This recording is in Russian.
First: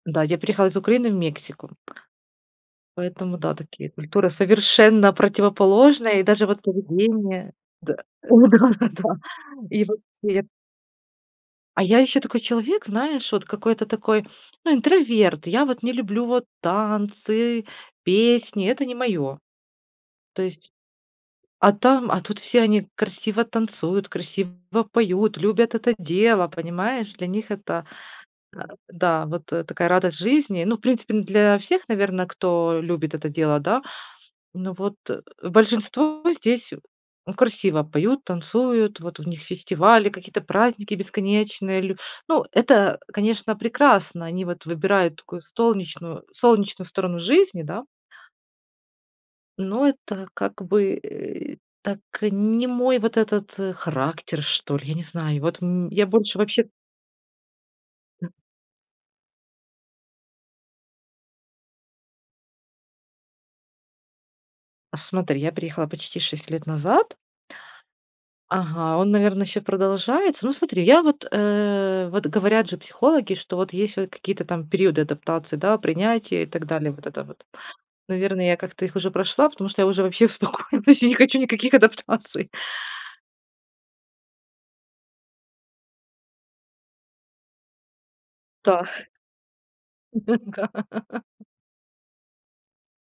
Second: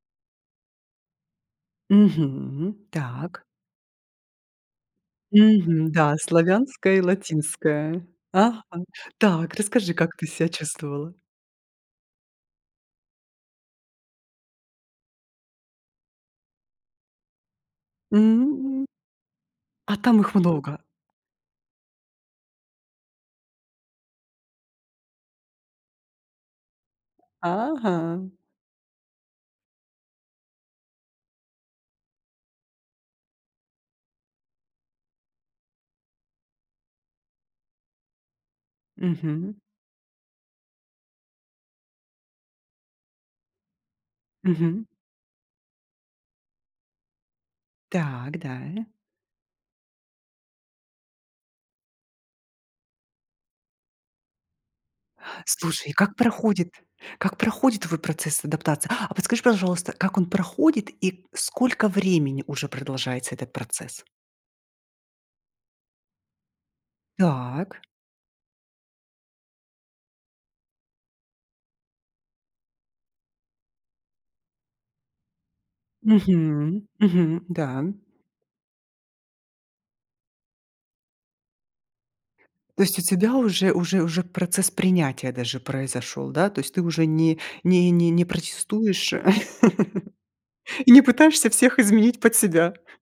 Да, я переехала из Украины в Мексику. Мгм. Поэтому, Так. да, такие культуры совершенно Мгм. Да, противоположные, и даже вот славянская и поведение. Да, латинская. Ага. да, да, Так, и расскажи, вот как ты тет себя чувствовала. А я ещё такой человек, знаешь, вот какой-то такой, ну, интроверт. Я вот не люблю вот танцы, песни. М Это не мое. а там их То есть, много. а там, а тут все они красиво танцуют, красиво поют, любят это дело. Понимаешь, для них это Ага. а, да, вот такая радость жизни. Ну, в принципе, н для всех, наверно, кто любит это дело, да. Ну, вот большинство здесь красиво поют, танцуют. Вот у них Мгм. фестивали, какие-то праздники бесконечные лю Ну, это, конечно, прекрасно. Они вот Мгм. выбирают такую столнечную солнечную сторону жизни, да. Так, даль Но это, как бы, э, так, не мой вот этот характер, что ли, я не знаю. И вот, Слушай, мь и я как больше вообще проходит? Как проходит твой процесс адаптации? А подскажи, пожалуйста, как он проходит и сколько времени уже продолжается этот процесс. Смотри, я переехала почти 6 назад. Так. Ага, он, наверно, ещё продолжается. Ну, смотри, я вот, э, вот, говорят же психологи, что вот есть вот какие-то там периоды адаптации, да, принятия и так Мгм, далее. Вот это мгм. вот, Да. наверное, я как-то их уже прошла, потому что я уже вообще успокоилась, я не хочу никаких адаптаций. То есть у тебя уже уже уже процесс принятия даже произошёл, да? То есть ты уже не не не Да. протестуешь Н-да. и не пытаешься всех изменить под себя.